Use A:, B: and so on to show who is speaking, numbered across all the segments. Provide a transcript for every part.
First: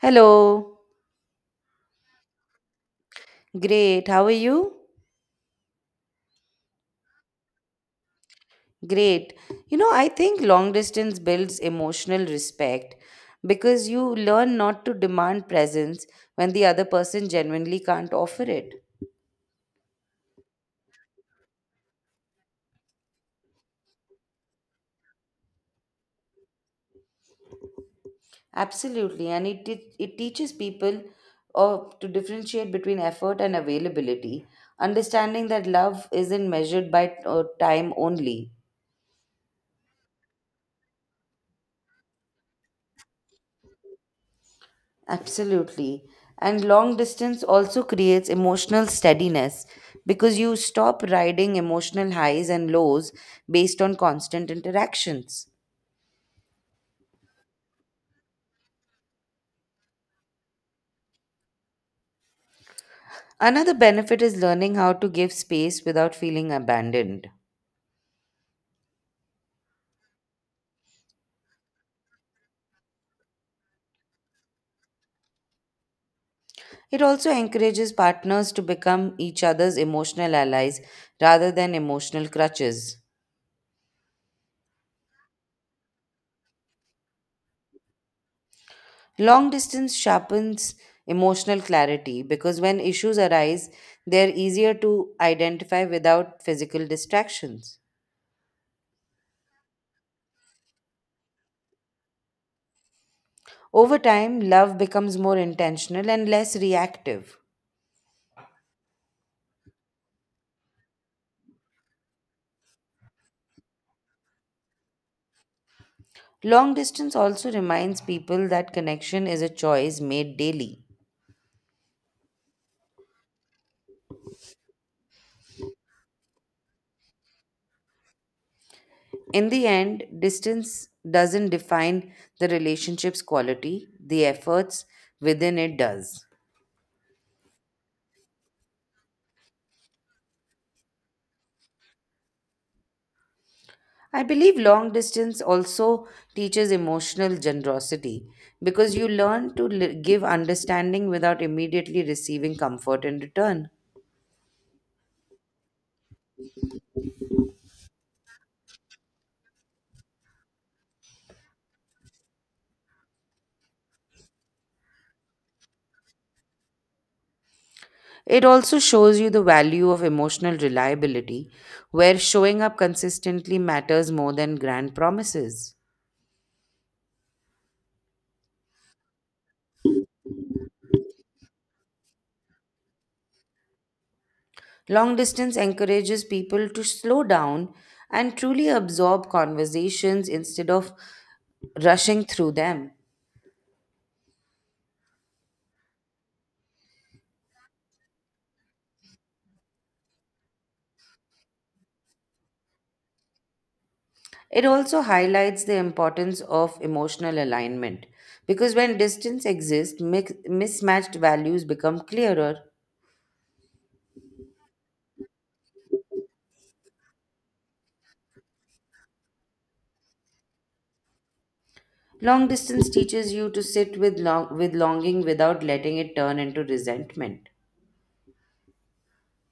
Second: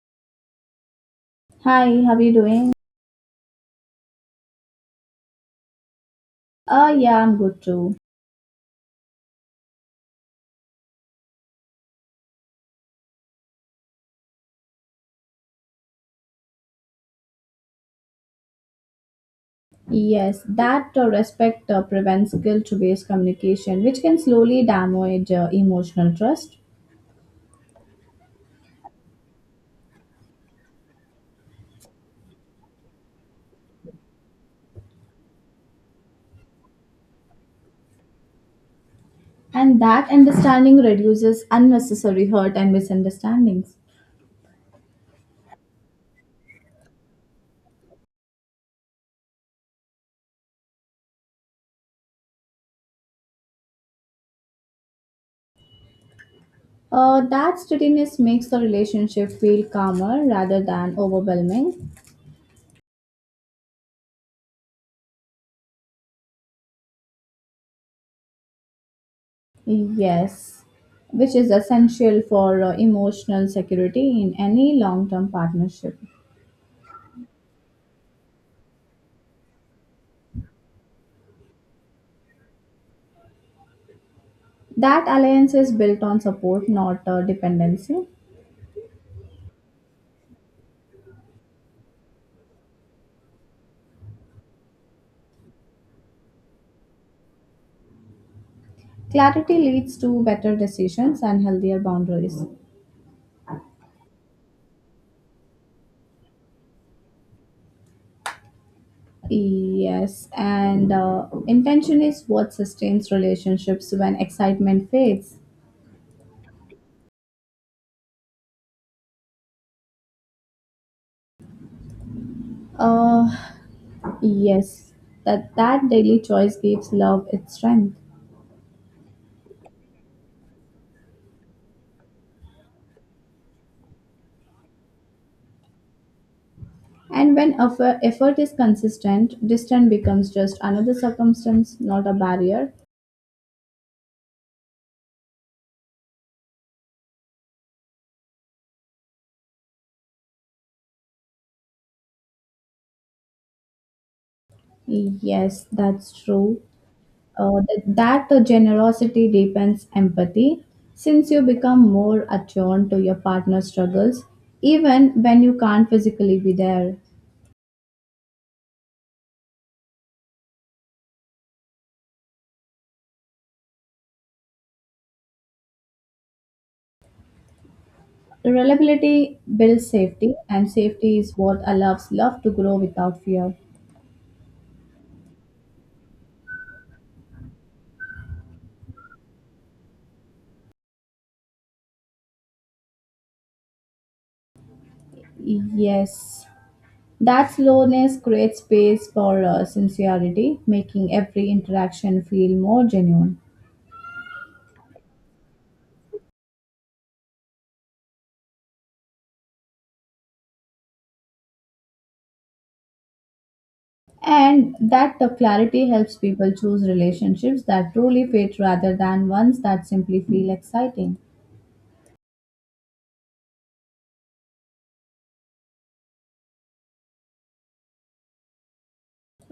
A: Hello.
B: Hi, how are you doing?
A: Great. How are you?
B: Yeah, I'm good too.
A: Great. You know, I think long distance builds emotional respect because you learn not to demand presence when the other person genuinely can't offer it.
B: Yes, that respect prevents guilt-based communication, which can slowly damage emotional trust.
A: Absolutely. And it teaches people to differentiate between effort and availability, understanding that love isn't measured by time only.
B: And that understanding reduces unnecessary hurt and misunderstandings.
A: Absolutely. And long distance also creates emotional steadiness because you stop riding emotional highs and lows based on constant interactions.
B: That steadiness makes the relationship feel calmer rather than overwhelming.
A: Another benefit is learning how to give space without feeling abandoned.
B: Yes, which is essential for emotional security in any long-term partnership.
A: It also encourages partners to become each other's emotional allies rather than emotional crutches.
B: That alliance is built on support, not dependency.
A: Long distance sharpens emotional clarity because when issues arise, they're easier to identify without physical distractions.
B: Clarity leads to better decisions and healthier boundaries.
A: Over time, love becomes more intentional and less reactive.
B: Yes, and intention is what sustains relationships when excitement fades.
A: Long distance also reminds people that connection is a choice made daily.
B: Uh, yes, that daily choice gives love its strength.
A: In the end, distance doesn't define the relationship's quality, the efforts within it does.
B: And when effort is consistent, distance becomes just another circumstance, not a barrier.
A: I believe long distance also teaches emotional generosity because you learn to give understanding without immediately receiving comfort in return.
B: Yes, that's true. That the generosity deepens empathy since you become more attuned to your partner's struggles even when you can't physically be there.
A: It also shows you the value of emotional reliability, where showing up consistently matters more than grand promises.
B: Reliability builds safety, and safety is what allows love to grow without fear.
A: Long distance encourages people to slow down and truly absorb conversations instead of rushing through them.
B: Yes, that slowness creates space for sincerity, making every interaction feel more genuine.
A: It also highlights the importance of emotional alignment because when distance exists, mismatched values become clearer.
B: And that the clarity helps people choose relationships that truly fit rather than ones that simply feel exciting,
A: Long distance teaches you to with longing without letting it turn into resentment.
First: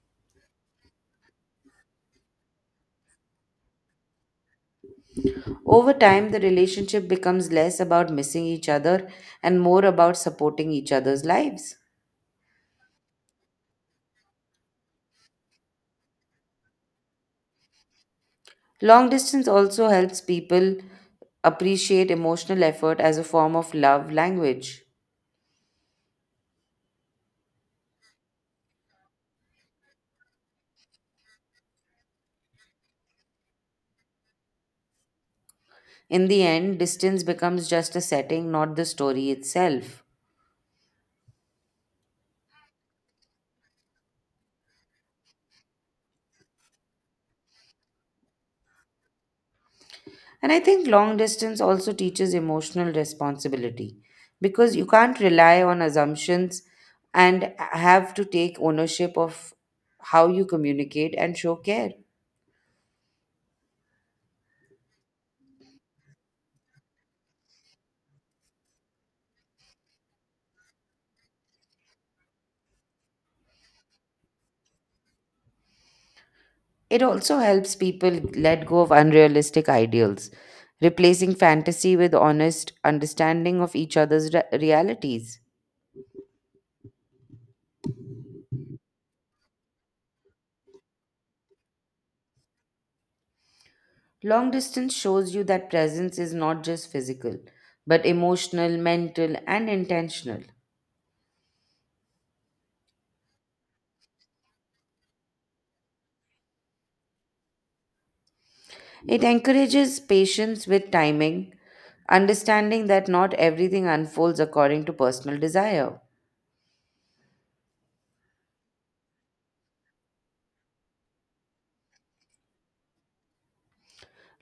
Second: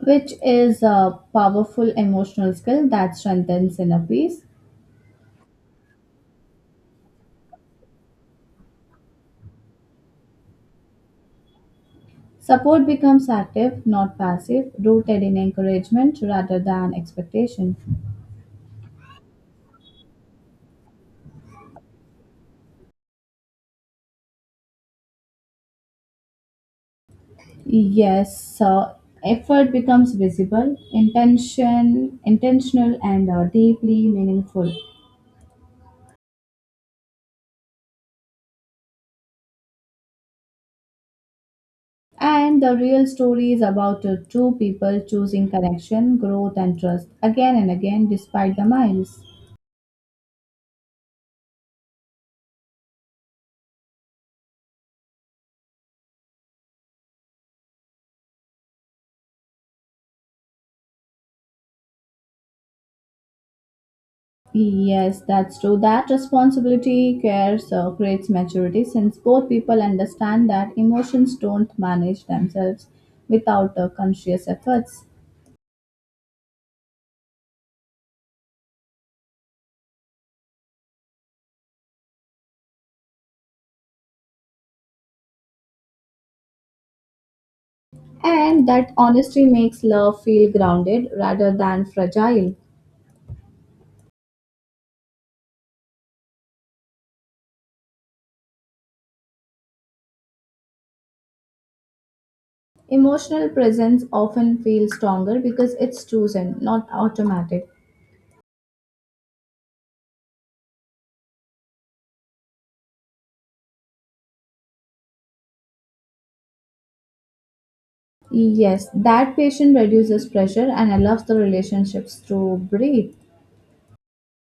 B: which is a powerful emotional skill that strengthens inner peace.
A: Over time, the relationship becomes less about missing each other and more about supporting each other's lives.
B: Support becomes active, not passive, rooted in encouragement rather than expectation.
A: Long distance also helps people appreciate emotional effort as a form of love language.
B: Yes, effort becomes visible, intentional, and deeply meaningful.
A: In the end, distance becomes just a setting, not the story itself.
B: And the real story is about two people choosing connection, growth, and trust again and again despite the miles.
A: And I think long distance also teaches emotional responsibility because you can't rely on assumptions and have to take ownership of how you communicate and show care.
B: Yes, that's true. That responsibility cares creates maturity, since both people understand that emotions don't manage themselves without conscious efforts.
A: It also helps people let go of unrealistic ideals, replacing fantasy with honest understanding of each other's realities.
B: And that honesty makes love feel grounded rather than fragile.
A: Long distance shows you that presence is not just physical, but emotional, mental, and intentional.
B: Emotional presence often feels stronger because it's chosen, not automatic.
A: It encourages patience with timing, understanding that not everything unfolds according to personal desire.
B: Yes, that patient reduces pressure and allows the relationships to breathe.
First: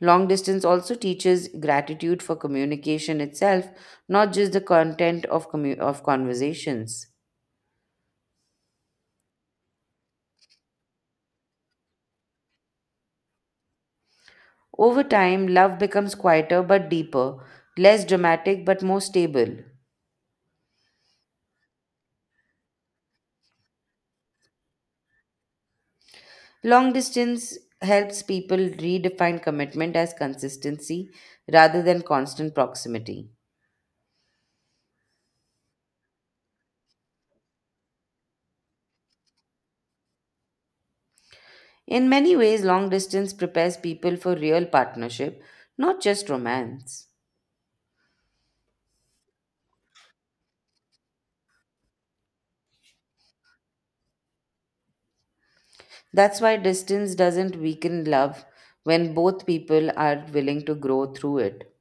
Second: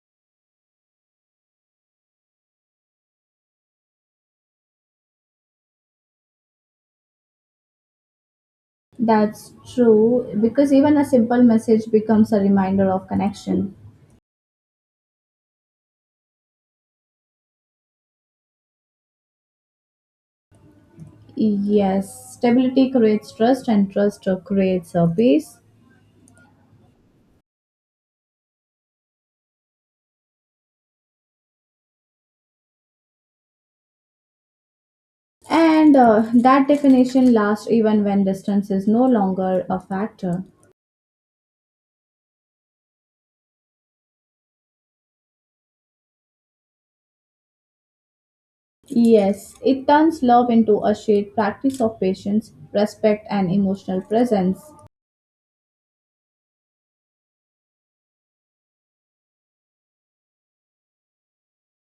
A: Long distance also teaches gratitude for communication itself, not just the content of conversations.
B: That's true, because even a simple message becomes a reminder of connection.
A: Over time, love becomes quieter but deeper, less dramatic but more stable.
B: Yes, stability creates trust, and trust creates a peace.
A: Long distance helps people redefine commitment as consistency rather than constant proximity.
B: And that definition lasts even when distance is no longer a factor.
A: In many ways, long distance prepares people for real partnership, not just romance.
B: Yes, it turns love into a shared practice of patience, respect, and emotional presence.
A: That's why distance doesn't weaken love when both people are willing to grow through it.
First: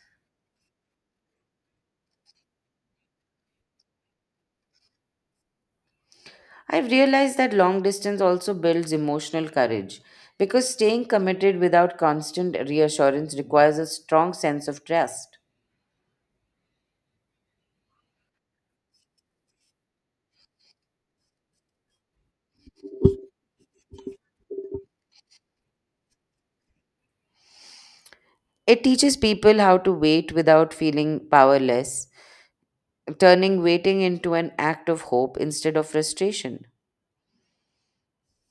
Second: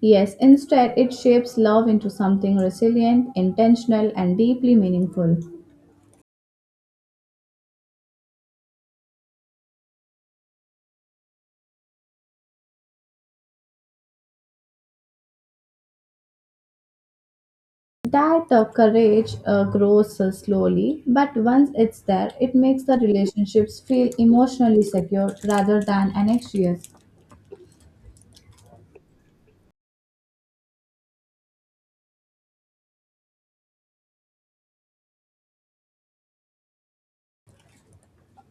B: Yes, instead, it shapes love into something resilient, intentional, and deeply meaningful.
A: I've realized that long distance also builds emotional courage because staying committed without constant reassurance requires a strong sense of trust.
B: That courage grows slowly, but once it's there, it makes the relationships feel emotionally secure rather than anxious.
A: It teaches people how to wait without feeling powerless, turning waiting into an act of hope instead of frustration.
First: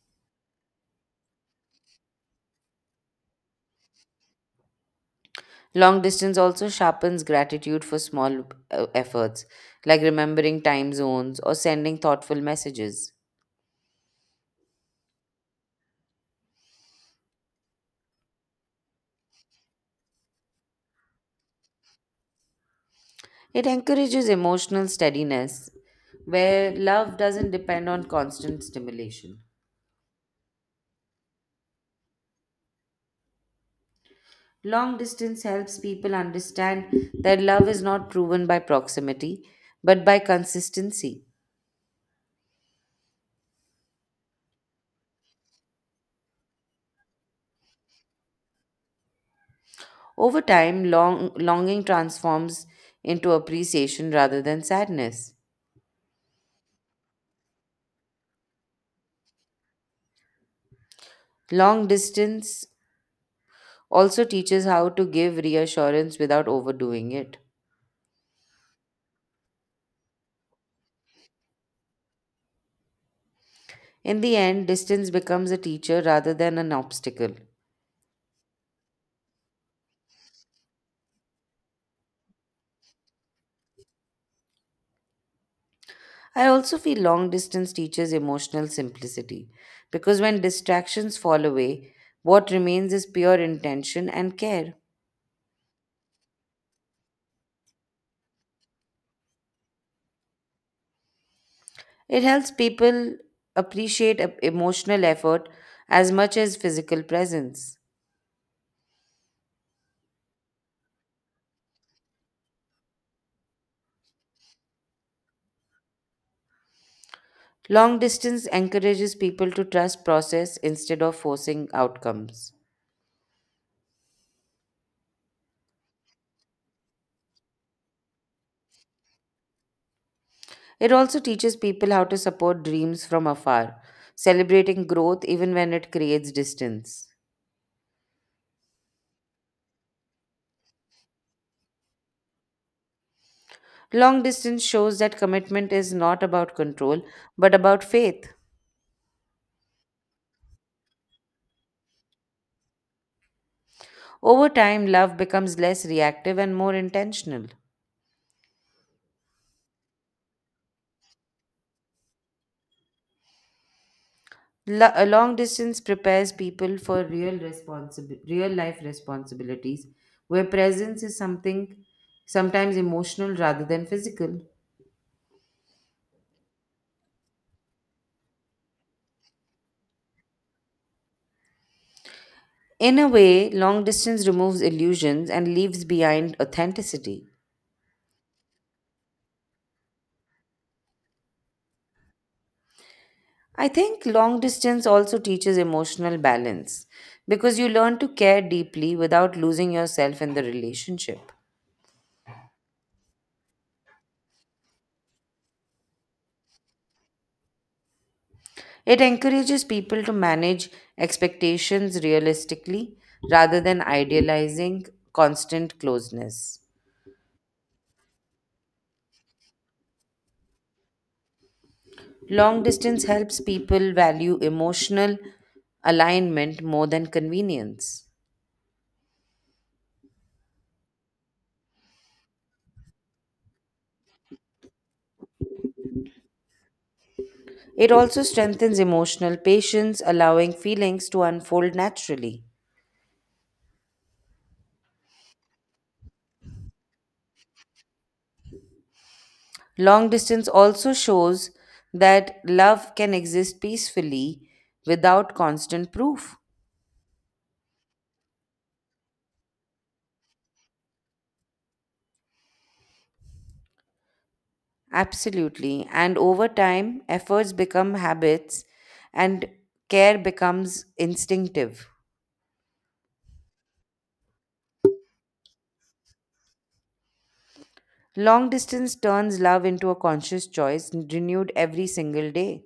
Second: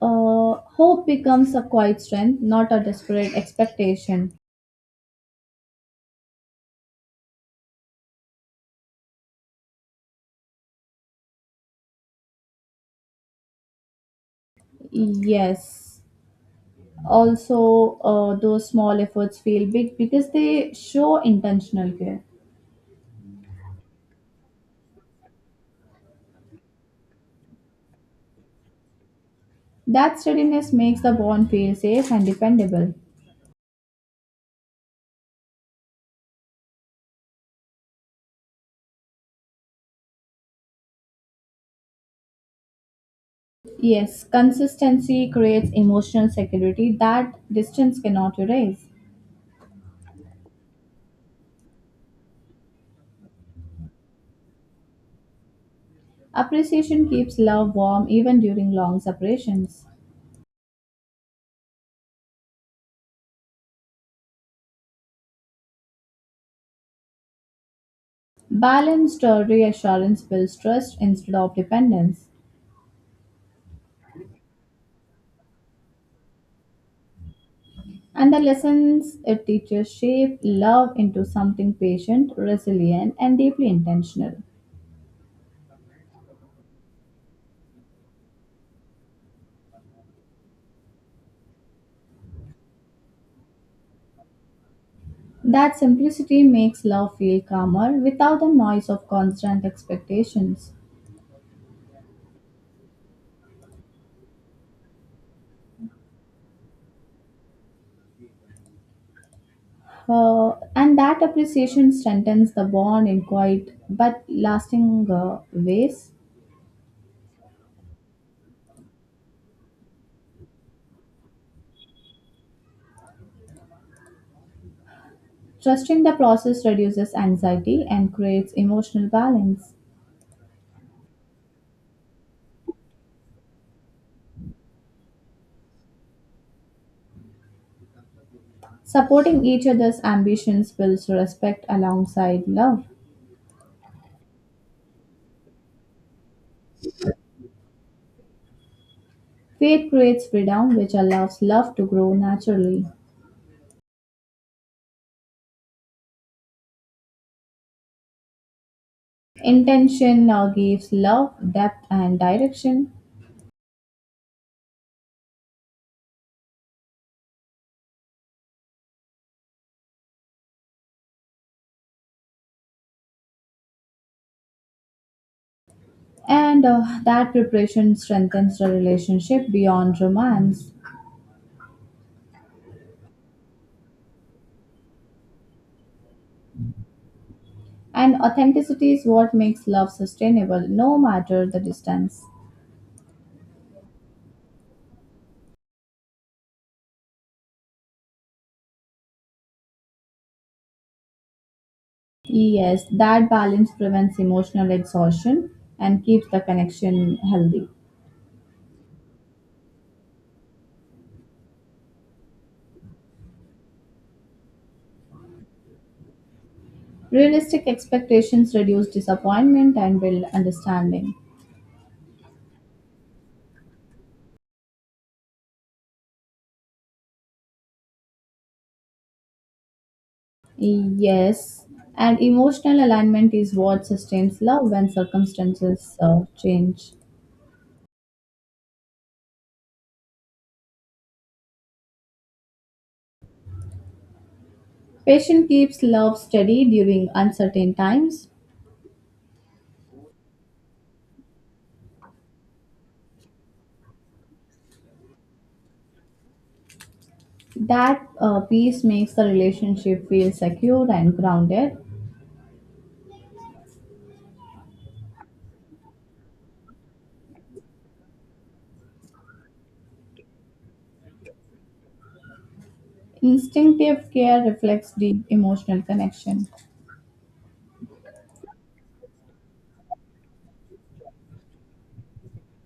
B: Hope becomes a quiet strength, not a desperate expectation.
A: Long distance also sharpens gratitude for small efforts, like remembering time zones or sending thoughtful messages.
B: Yes. Also, those small efforts feel big because they show intentional care.
A: It encourages emotional steadiness, where love doesn't depend on constant stimulation.
B: That steadiness makes the bond feel safe and dependable.
A: Long distance helps people understand that love is not proven by proximity, but by consistency.
B: Yes, consistency creates emotional security that distance cannot erase.
A: Over time, longing transforms into appreciation rather than sadness.
B: Appreciation keeps love warm even during long separations.
A: Long distance also teaches how to give reassurance without overdoing it.
B: Balanced reassurance builds trust instead of dependence.
A: In the end, distance becomes a teacher rather than an obstacle.
B: And the lessons it teaches shape love into something patient, resilient, and deeply intentional.
A: I also feel long distance teaches emotional simplicity because when distractions fall away, what remains is pure intention and care.
B: That simplicity makes love feel calmer without the noise of constant expectations.
A: It helps people appreciate emotional effort as much as physical presence.
B: And that appreciation strengthens the bond in quiet but lasting ways.
A: Long distance encourages people to trust process instead of forcing outcomes.
B: Trusting the process reduces anxiety and creates emotional balance.
A: It also teaches people how to support dreams from afar, celebrating growth even when it creates distance.
B: Supporting each other's ambitions builds respect alongside love.
A: Long distance shows that commitment is not about control, but about faith.
B: Faith creates freedom, which allows love to grow naturally.
A: Over time, love becomes less reactive and more intentional.
B: Intention now gives love depth and direction,
A: A long distance prepares people for real life responsibilities where presence is something sometimes emotional rather than physical.
B: and that preparation strengthens the relationship beyond romance.
A: In a way, long distance removes illusions and leaves behind authenticity.
B: And authenticity is what makes love sustainable, no matter the distance.
A: I think long distance also teaches emotional balance because you learn to care deeply without losing yourself in the relationship.
B: Yes, that balance prevents emotional exhaustion and keeps the connection healthy.
A: It encourages people to manage expectations realistically rather than idealizing constant closeness.
B: Realistic expectations reduce disappointment and build understanding.
A: Long distance helps people value emotional alignment more than convenience.
B: Yes, and emotional alignment is what sustains love when circumstances change.
A: It also strengthens emotional patience, allowing feelings to unfold naturally.
B: Patience keeps love steady during uncertain times.
A: Long distance also shows that love can exist peacefully without constant proof.
B: That peace makes the relationship feel secure and grounded.
A: Absolutely. And over time, efforts become habits and care becomes instinctive.
B: Instinctive care reflects deep emotional connection,
A: Long distance turns love into a conscious choice renewed every single day.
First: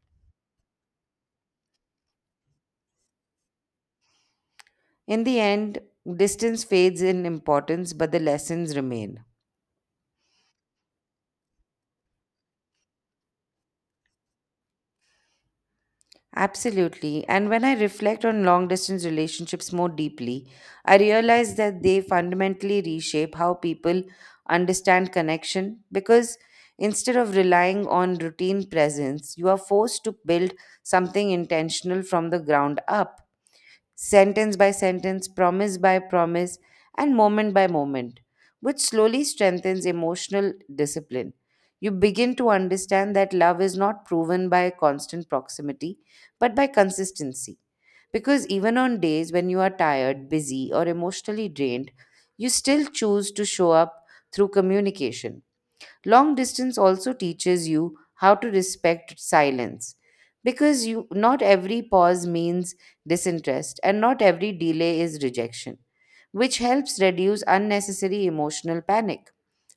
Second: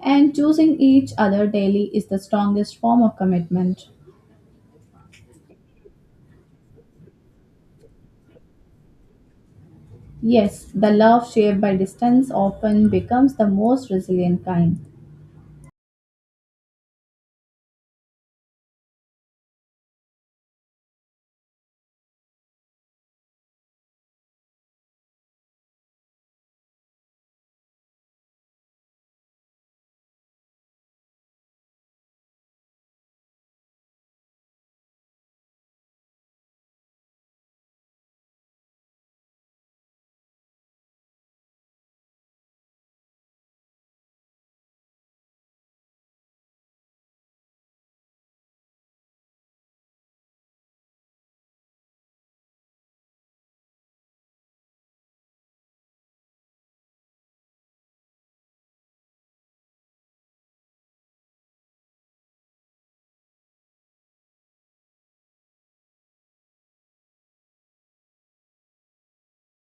B: and choosing each other daily is the strongest form of commitment.
A: In the end, distance fades in importance, but the lessons remain.
B: Yes, the love shaped by distance often becomes the most resilient kind.
A: Absolutely. And when I reflect on long distance relationships more deeply, I realize that they fundamentally reshape how people understand connection because instead of relying on routine presence, you are forced to build something intentional from the ground up sentence by sentence, promise by promise, and moment by moment, which slowly strengthens emotional discipline. You begin to understand that love is not proven by constant proximity, but by consistency. Because even on days when you are tired, busy, or emotionally drained, you still choose to show up through communication. Long distance also teaches you how to respect silence because you not every pause means disinterest and not every delay is rejection, which helps reduce unnecessary emotional panic.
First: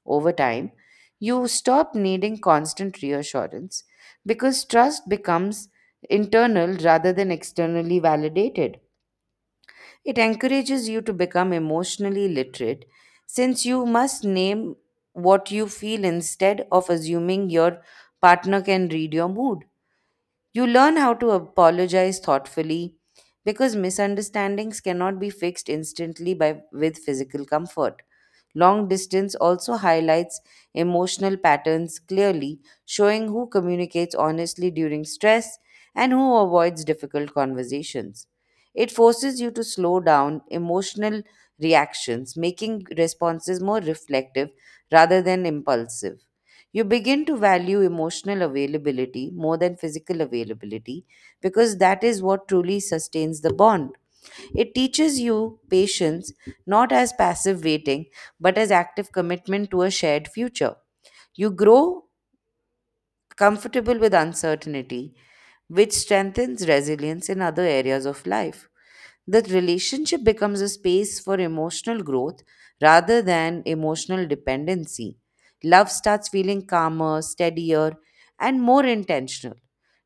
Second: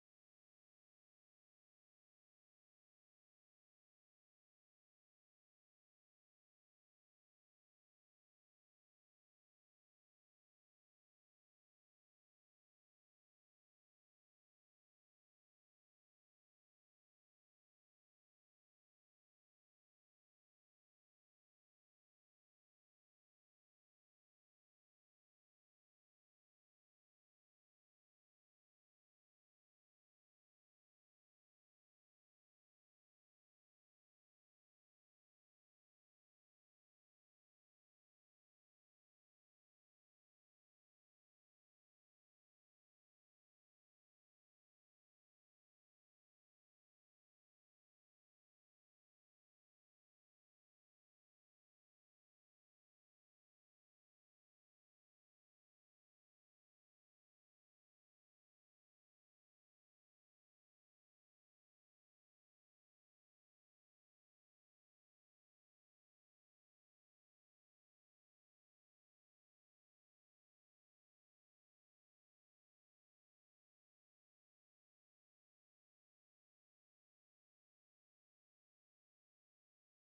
A: Over time, you stop needing constant reassurance because trust becomes internal rather than externally validated. It encourages you to become emotionally literate since you must name what you feel instead of assuming your partner can read your mood. You learn how to apologize thoughtfully because misunderstandings cannot be fixed instantly by with physical comfort. Long distance also highlights emotional patterns clearly, showing who communicates honestly during stress and who avoids difficult conversations. It forces you to slow down emotional reactions, making responses more reflective rather than impulsive. You begin to value emotional availability more than physical availability because that is what truly sustains the bond. It teaches you patience not as passive waiting but as active commitment to a shared future. You grow comfortable with uncertainty, which strengthens resilience in other areas of life. That relationship becomes a space for emotional growth rather than emotional dependency. Love starts feeling calmer, steadier, and more intentional.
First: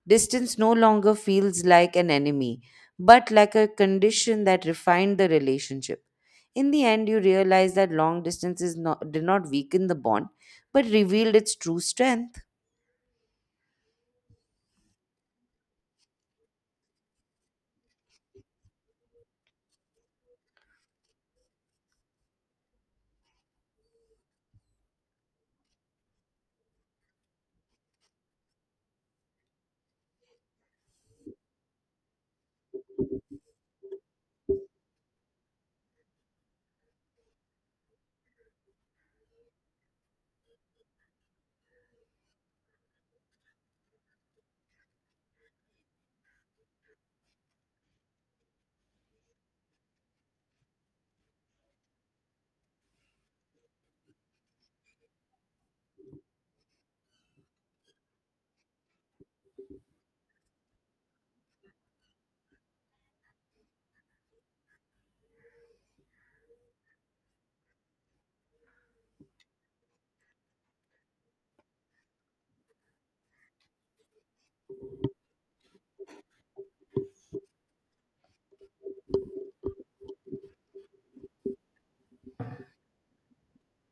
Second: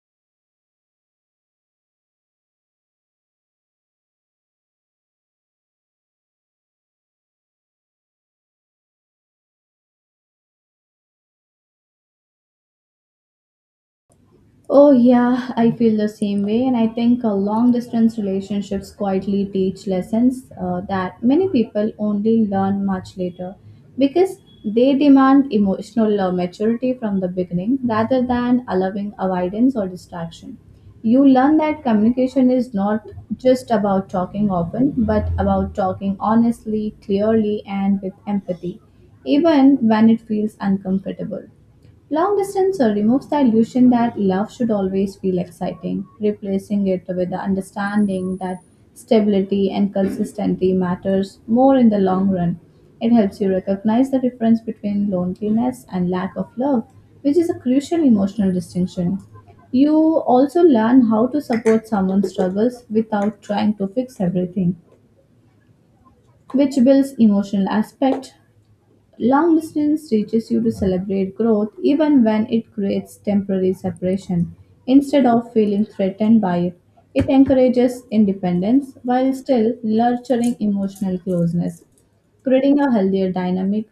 A: Distance no longer feels like an enemy, but like a condition that refined the relationship. In the end, you realize that long distance is not, did not weaken the bond, but revealed its true strength.
B: Oh, yeah, I feel the same way. And I think long distance relationships quietly teach lessons that many people only learn much later, because they demand emotional maturity from the beginning rather than allowing avoidance or distraction. You learn that communication is not just about talking often, but about talking honestly, clearly, and with empathy, even when it feels uncomfortable. Long distance removes the illusion that love should always feel exciting, replacing it with the understanding that stability and consistency matters more in the long run. It helps you recognize the difference between loneliness and lack of love, which is a crucial emotional distinction. You also learn how to support someone's struggles without trying to fix everything, which builds emotional aspect. Long distance teaches you to celebrate growth even when it creates temporary separation. Instead of feeling threatened by it, it encourages independence while still nurturing emotional closeness, creating a healthier dynamic.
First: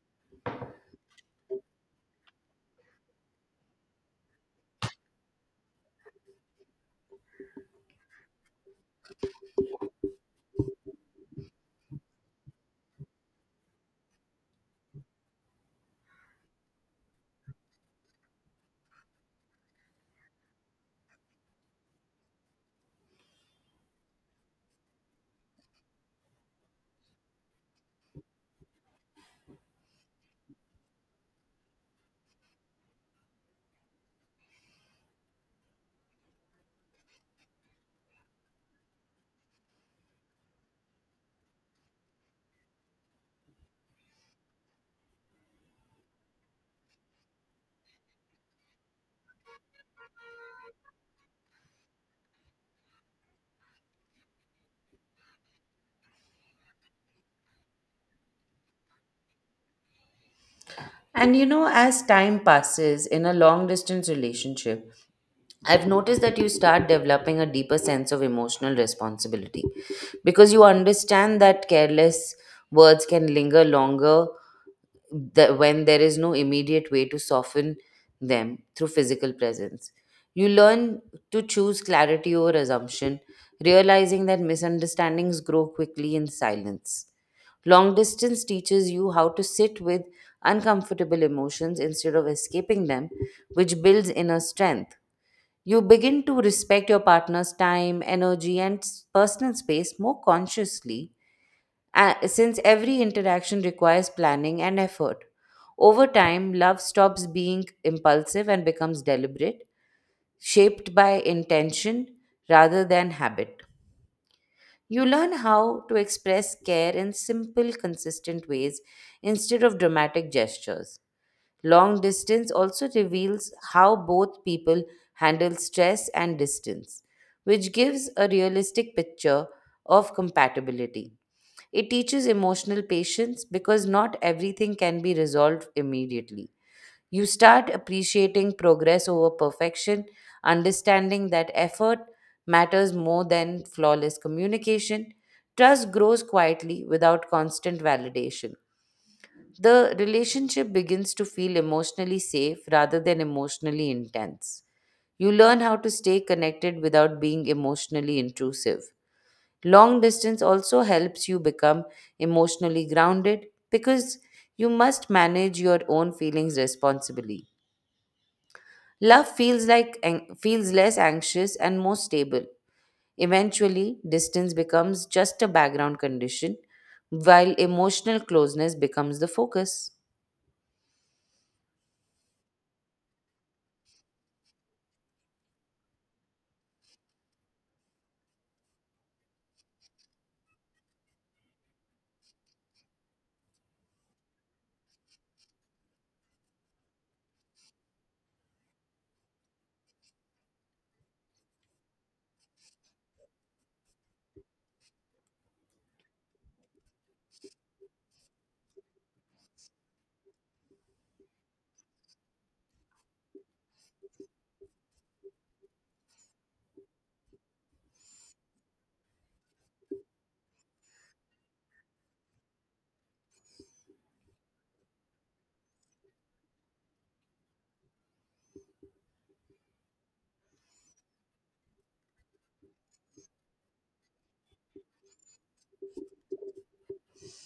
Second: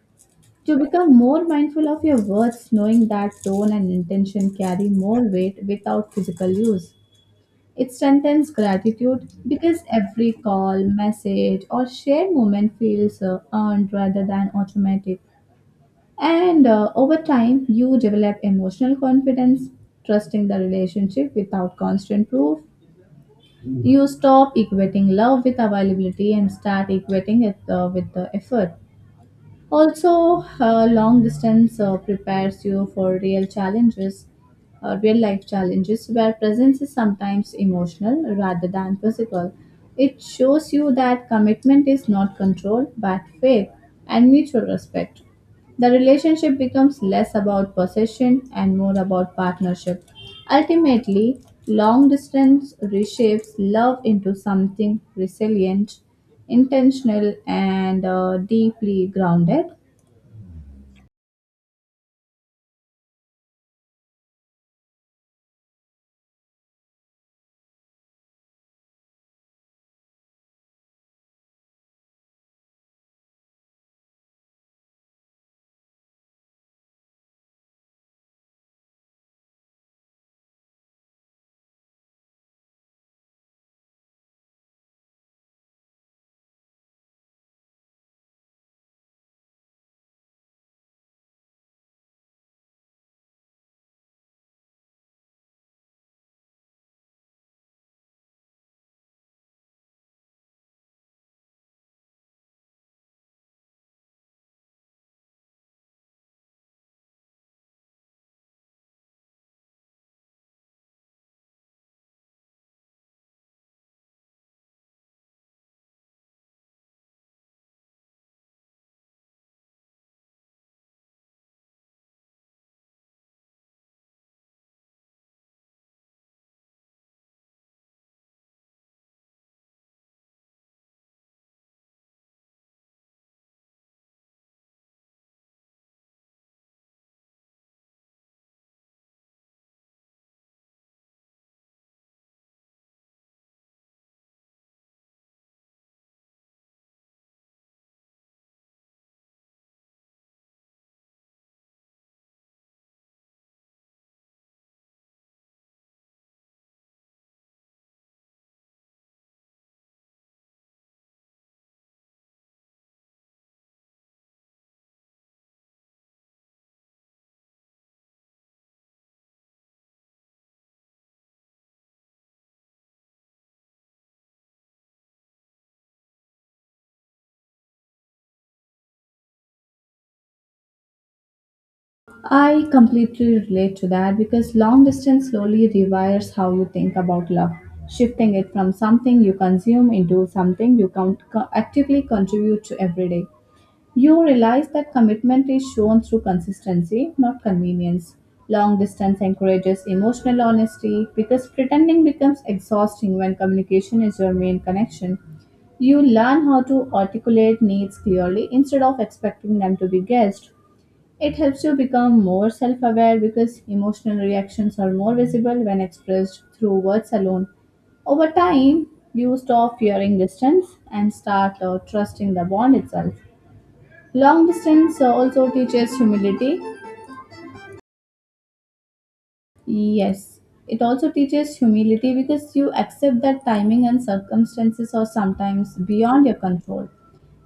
B: To become more mindful of your words, knowing that tone and intention carry more weight without physical use. It strengthens gratitude because every call, message, or shared moment feels earned rather than automatic. And over time, you develop emotional confidence, trusting the relationship without constant proof. You stop equating love with availability and start equating it with the effort. Also, long distance prepares you for real challenges, real life challenges, where presence is sometimes emotional rather than physical. It shows you that commitment is not control but faith and mutual respect. The relationship becomes less about possession and more about partnership. Ultimately, long distance reshapes love into something resilient, intentional, and deeply grounded.
A: And you know, as time passes in a long distance relationship, I've noticed that you start developing a deeper sense of emotional responsibility because you understand that careless words can linger longer when there is no immediate way to soften them through physical presence. You learn to choose clarity over assumption, realizing that misunderstandings grow quickly in silence. Long distance teaches you how to sit with uncomfortable emotions instead of escaping them, which builds inner strength. You begin to respect your partner's time, energy, and personal space more consciously, since every interaction requires planning and effort. Over time, love stops being impulsive and becomes deliberate, shaped by intention rather than habit. You learn how to express care in simple, consistent ways instead of dramatic gestures. Long distance also reveals how both people handle stress and distance, which gives a realistic picture of compatibility. It teaches emotional patience because not everything can be resolved immediately. You start appreciating progress over perfection, understanding that effort matters more than flawless communication. Trust grows quietly without constant validation. The relationship begins to feel emotionally safe rather than emotionally intense. You learn how to stay connected without being emotionally intrusive. Long distance also helps you become emotionally grounded because you must manage your own feelings responsibly. Love feels less anxious and more stable. Eventually, distance becomes just a background condition while emotional closeness becomes the focus.
B: I completely relate to that because long distance slowly rewires how you think about love, shifting it from something you consume into something you can actively contribute to every day. You realize that commitment is shown through consistency, not convenience. Long distance encourages emotional honesty because pretending becomes exhausting when communication is your main connection. You learn how to articulate needs clearly instead of expecting them to be guessed. It helps you become more self aware because emotional reactions are more visible when expressed through words alone. Over time, you stop fearing distance and start trusting the bond itself. Long distance also teaches humility. Yes, it also teaches humility because you accept that timing and circumstances are sometimes beyond your control.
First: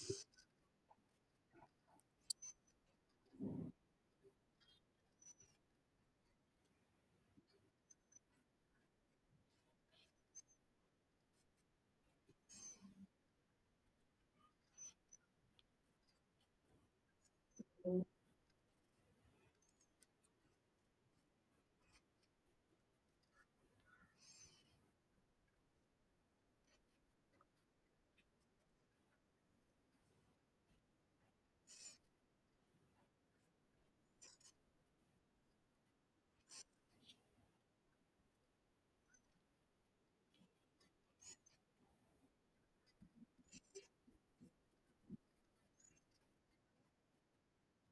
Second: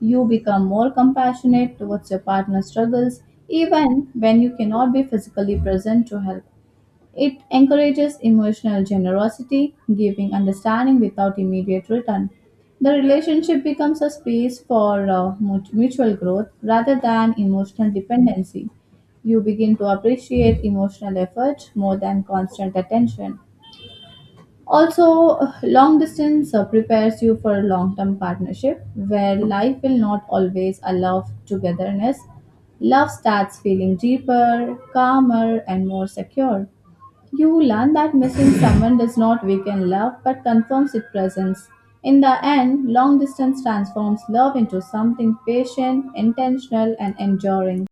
B: You become more compassionate towards your partner's struggles even when you cannot be physically present to help. It encourages emotional generosity, giving understanding without immediate return. The relationship becomes a space for mutual growth rather than emotional dependency. You begin to appreciate emotional effort more than constant attention. Also, long distance prepares you for a long term partnership where life will not always allow togetherness. Love starts feeling deeper, calmer, and more secure. You learn that missing someone does not weaken love but confirms its presence. In the end, long distance transforms love into something patient, intentional, and enduring.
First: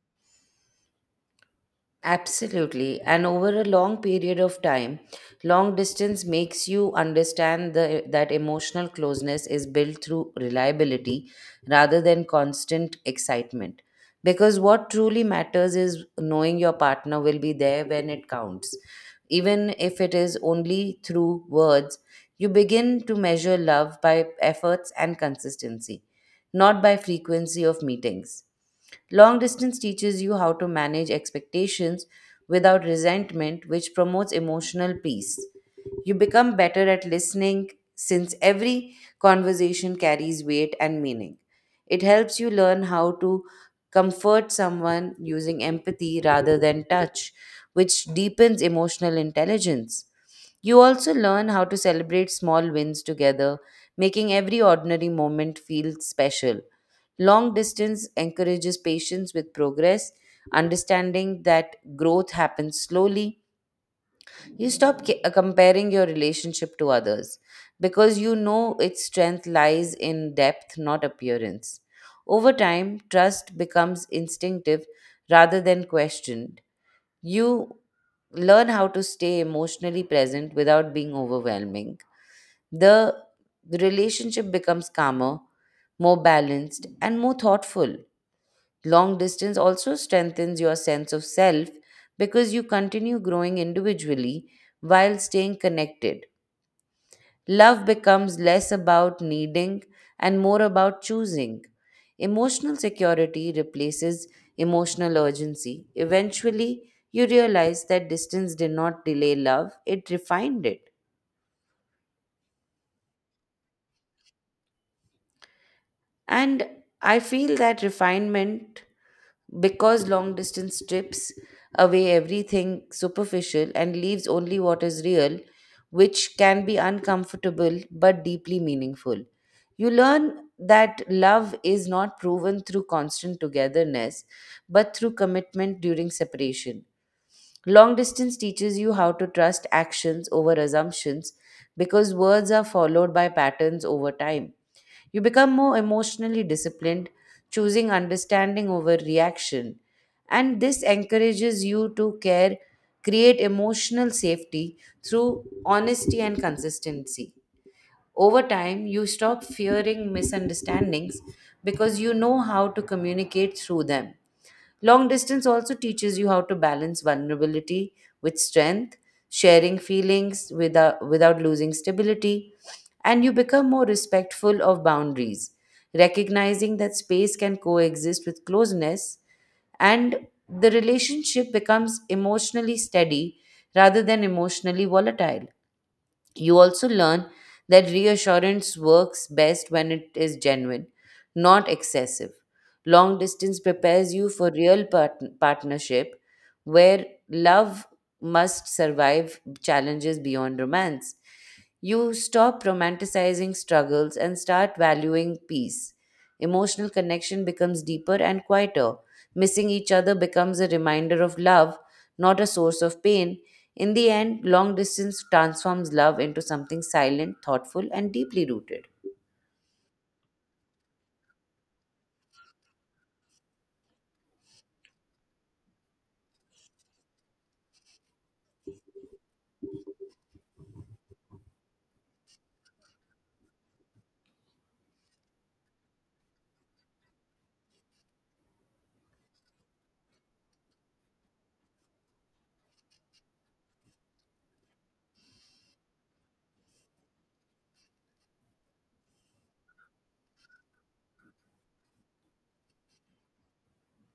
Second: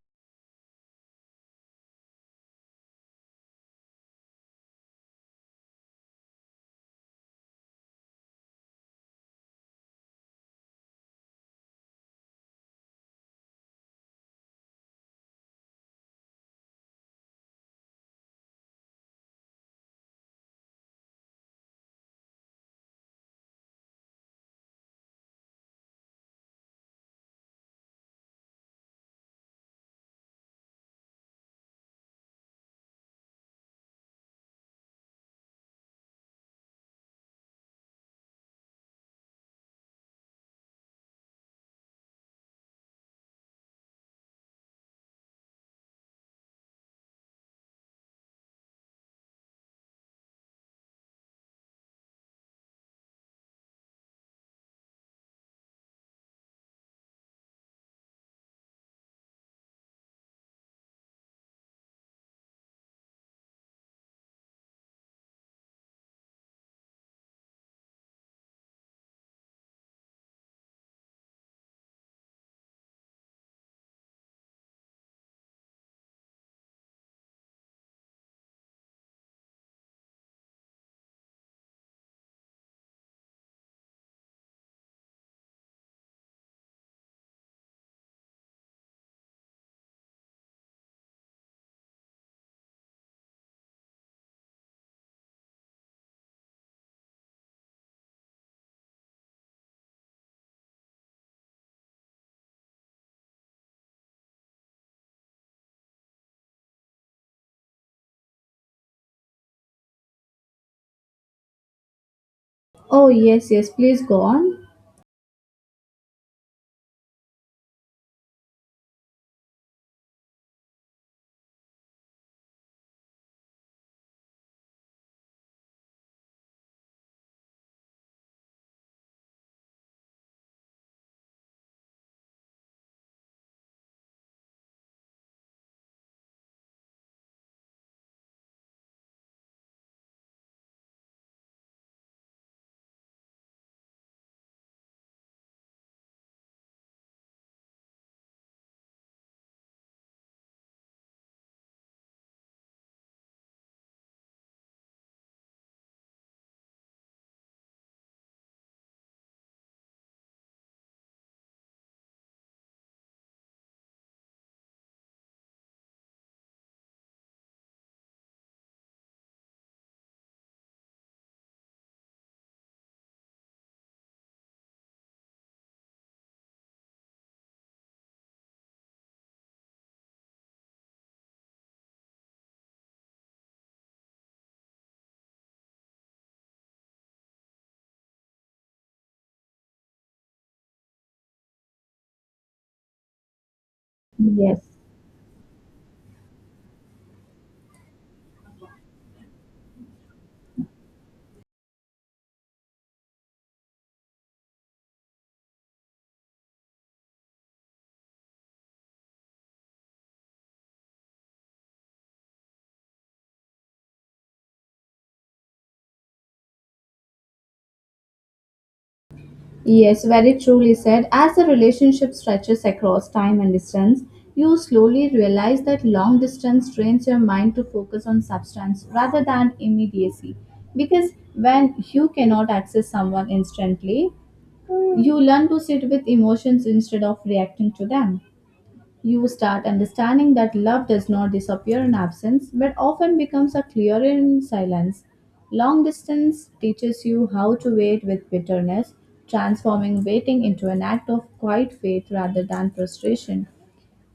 A: Absolutely. And over a long period of time, long distance makes you understand that emotional closeness is built through reliability rather than constant excitement. Because what truly matters is knowing your partner will be there when it counts. Even if it is only through words, you begin to measure love by efforts and consistency, not by frequency of meetings. Long distance teaches you how to manage expectations without resentment, which promotes emotional peace. You become better at listening since every conversation carries weight and meaning. It helps you learn how to comfort someone using empathy rather than touch, which deepens emotional intelligence. You also learn how to celebrate small wins together, making every ordinary moment feel special. Long distance encourages patience with progress, understanding that growth happens slowly. You stop comparing your relationship to others because you know its strength lies in depth, not appearance. Over time, trust becomes instinctive rather than questioned. You learn how to stay emotionally present without being overwhelming. The the relationship becomes calmer, more balanced, and more thoughtful. Long distance also strengthens your sense of self because you continue growing individually while staying connected. Love becomes less about needing and more about choosing. Emotional security replaces emotional urgency. Eventually, you realize that distance did not delay love, it refined it.
B: Oh, yes, yes, please go on.
A: And I feel that refinement, because long distance strips away everything superficial and leaves only what is real, which can be uncomfortable but deeply meaningful. You learn that love is not proven through constant togetherness, but through commitment during separation. Long distance teaches you how to trust actions over assumptions because words are followed by patterns over time. You become more emotionally disciplined, choosing understanding over reaction. And this encourages you to care, create emotional safety through honesty and consistency. Over time, you stop fearing misunderstandings because you know how to communicate through them. Long distance also teaches you how to balance vulnerability with strength, sharing feelings without losing stability, and you become more respectful of boundaries, recognizing that space can coexist with closeness, and the relationship becomes emotionally steady rather than emotionally volatile. You also learn that reassurance works best when it is genuine, not excessive. Long distance prepares you for
B: Yes.
A: real partnership where love must survive challenges beyond romance. You stop romanticizing struggles and start valuing peace. Emotional connection becomes deeper and quieter. Missing each other becomes a reminder of love, not a source of pain. In the end, long distance transforms love into something silent, thoughtful, and deeply rooted.
B: Yes, very truly said. As the relationship stretches across time and distance, you slowly realize that long distance trains your mind to focus on substance rather than immediacy. Because when you cannot access someone instantly, you learn to sit with emotions instead of reacting to them. You start understanding that love does not disappear in absence but often becomes a clearer in silence. Long distance teaches you how to wait with bitterness, transforming waiting into an act of quiet faith rather than frustration.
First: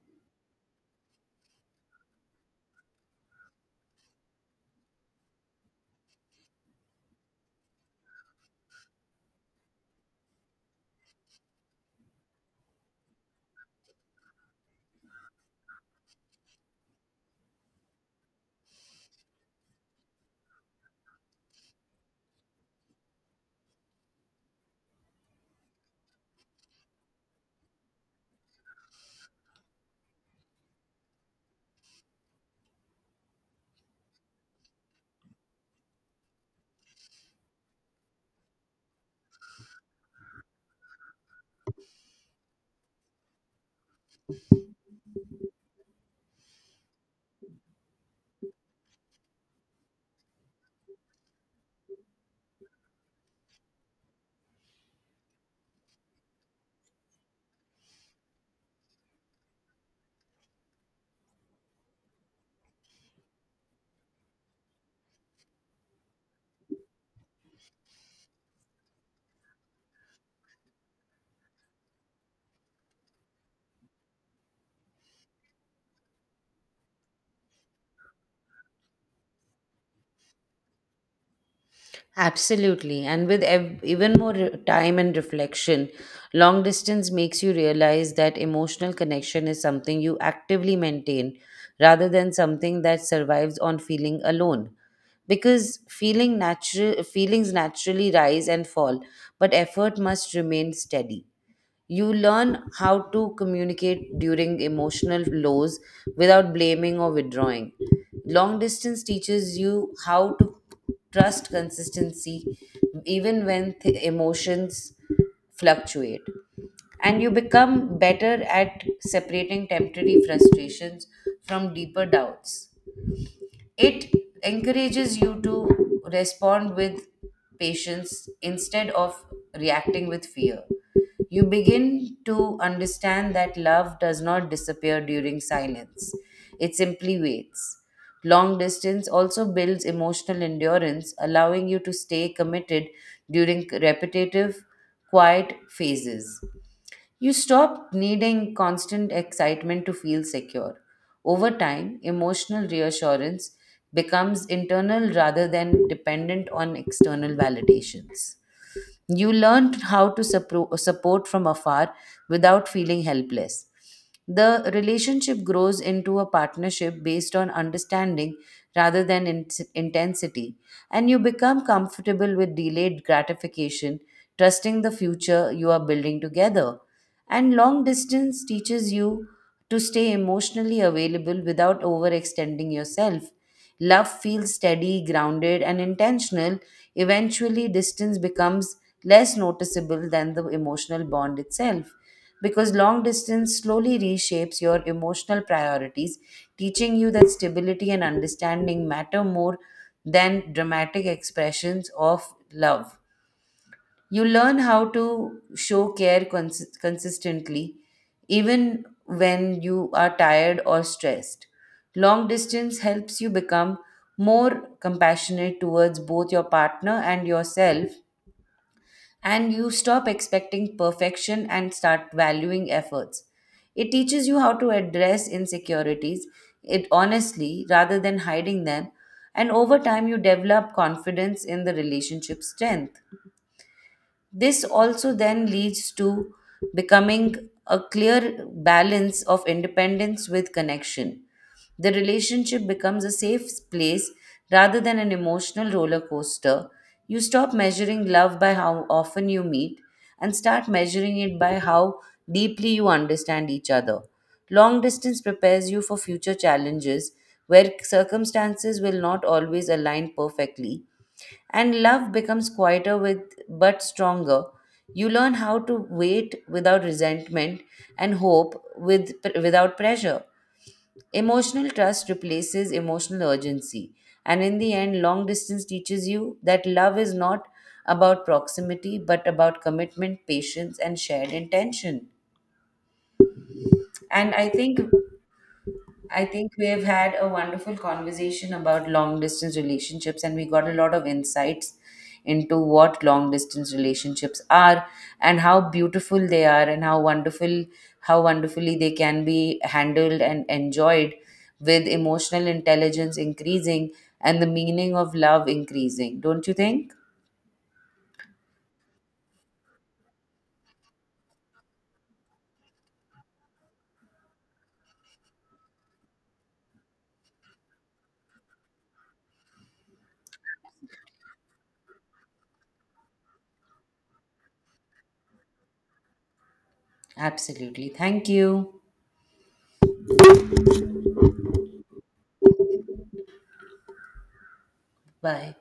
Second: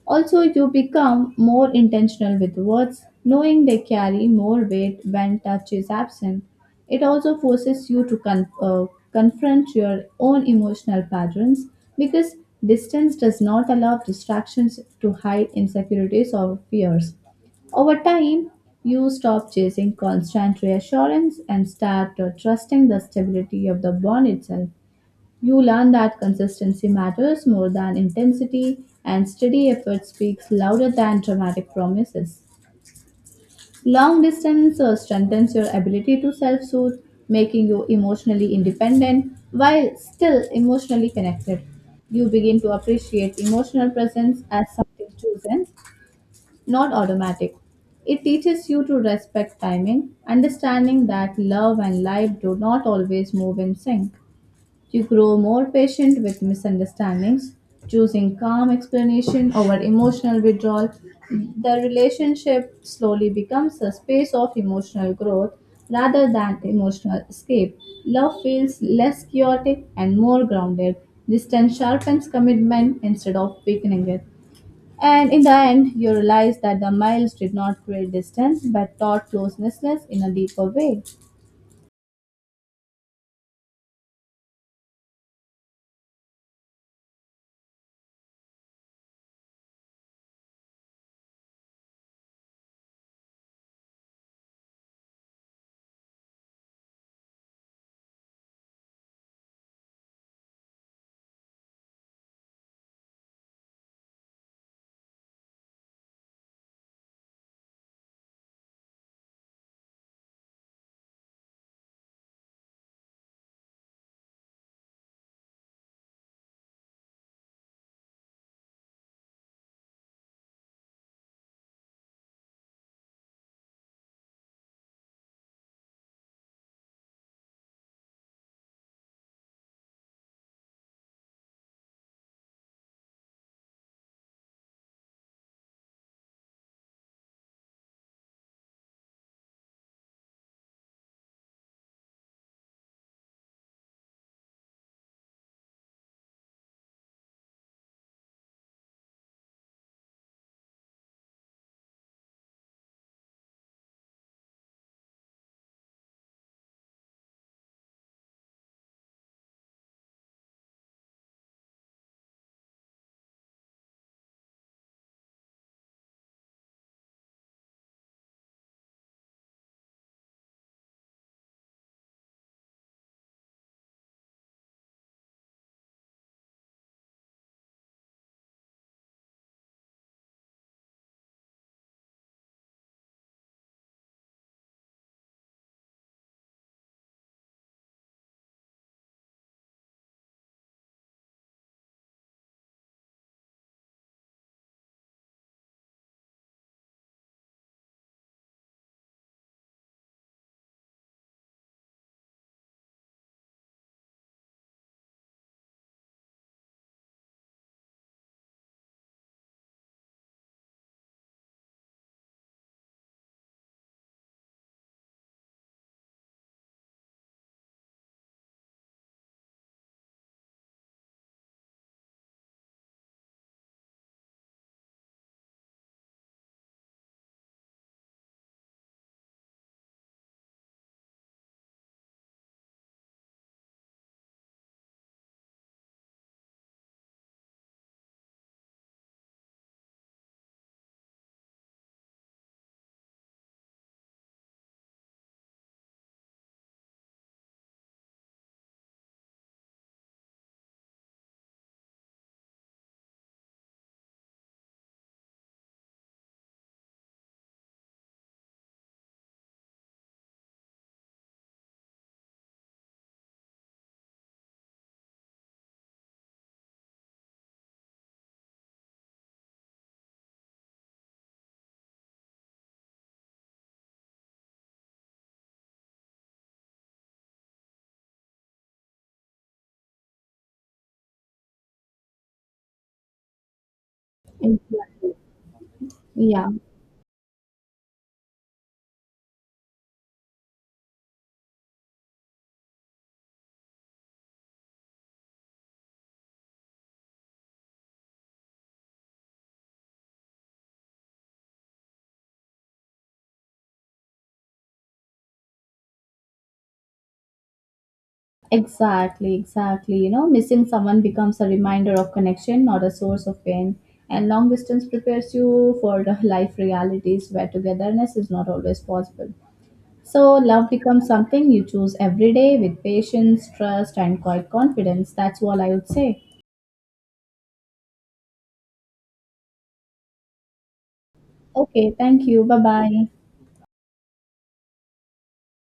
B: Also, you become more intentional with words, knowing they carry more weight when touch is absent. It also forces you to confront your own emotional patterns because distance does not allow distractions to hide insecurities or fears. Over time, you stop chasing constant reassurance and start trusting the stability of the bond itself. You learn that consistency matters more than intensity, and steady effort speaks louder than dramatic promises. Long distance strengthens your ability to self soothe, making you emotionally independent while still emotionally connected. You begin to appreciate emotional presence as something chosen, not automatic. It teaches you to respect timing, understanding that love and life do not always move in sync. You grow more patient with misunderstandings, choosing calm explanation over emotional withdrawal. The relationship slowly becomes a space of emotional growth rather than emotional escape. Love feels less chaotic and more grounded. Distance sharpens commitment instead of weakening it. And in the end, you realize that the miles did not create distance but taught closeness in a deeper way.
A: Absolutely. And with time and reflection, long distance makes you realize that emotional connection is something you actively maintain rather than something that survives on feeling alone. Because feelings naturally rise and fall, but effort must remain steady. You learn how to communicate during emotional lows without blaming or withdrawing. Long distance teaches you how to trust consistency even when emotions fluctuate. And you become better at separating temporary frustrations from deeper doubts. It encourages you to respond with patience instead of reacting with fear. You begin to understand that love does not disappear during silence, it simply waits. Long distance also builds emotional endurance, allowing you to stay committed during repetitive, quiet phases. You stop needing constant excitement to feel secure. Over time, emotional reassurance becomes internal rather than dependent on external validations. You learn how to support from afar without feeling helpless. The relationship grows into a partnership based on understanding rather than intensity, and you become comfortable with delayed gratification, trusting the future you are building together. And long distance teaches you to stay emotionally available without overextending yourself. Love feels steady, grounded, and intentional. Eventually, distance becomes less noticeable than the emotional bond itself because long distance slowly reshapes your emotional priorities, teaching you that stability and understanding matter more than dramatic expressions of love. You learn how to show care consistently, even when you are tired or stressed. Long distance helps you become more compassionate towards both your partner and yourself, and you stop expecting perfection and start valuing efforts. It teaches you how to address insecurities it honestly rather than hiding them, and over time you develop confidence in the relationship strength. This also then leads to becoming a clear balance of independence with connection. The relationship becomes a safe place rather than an emotional roller coaster. You stop measuring love by how often you meet and start measuring it by how deeply you understand each other. Long distance prepares you for future challenges where circumstances will not always align perfectly and love becomes quieter with but stronger. You learn how to wait without resentment and hope without pressure. Emotional trust replaces emotional urgency. And in the end, long distance teaches you that love is not about proximity but about commitment, patience, and shared intention. And
B: Exactly.
A: I
B: Yeah.
A: think we have had a wonderful conversation about long distance relationships, and we got a lot of insights into what long distance relationships are and how beautiful they are, and how wonderful, how wonderfully they can be handled and enjoyed with emotional intelligence increasing and the meaning of love increasing. Don't you think?
B: Exactly, exactly. You know, missing someone becomes a reminder of connection, not a source of pain. And long distance prepares you for the life realities where togetherness is not always possible. So, love becomes something you choose every day with patience, trust, and quiet confidence. That's all I would say.
A: Absolutely. Thank you.
B: Okay, thank you. Bye bye.
A: Bye.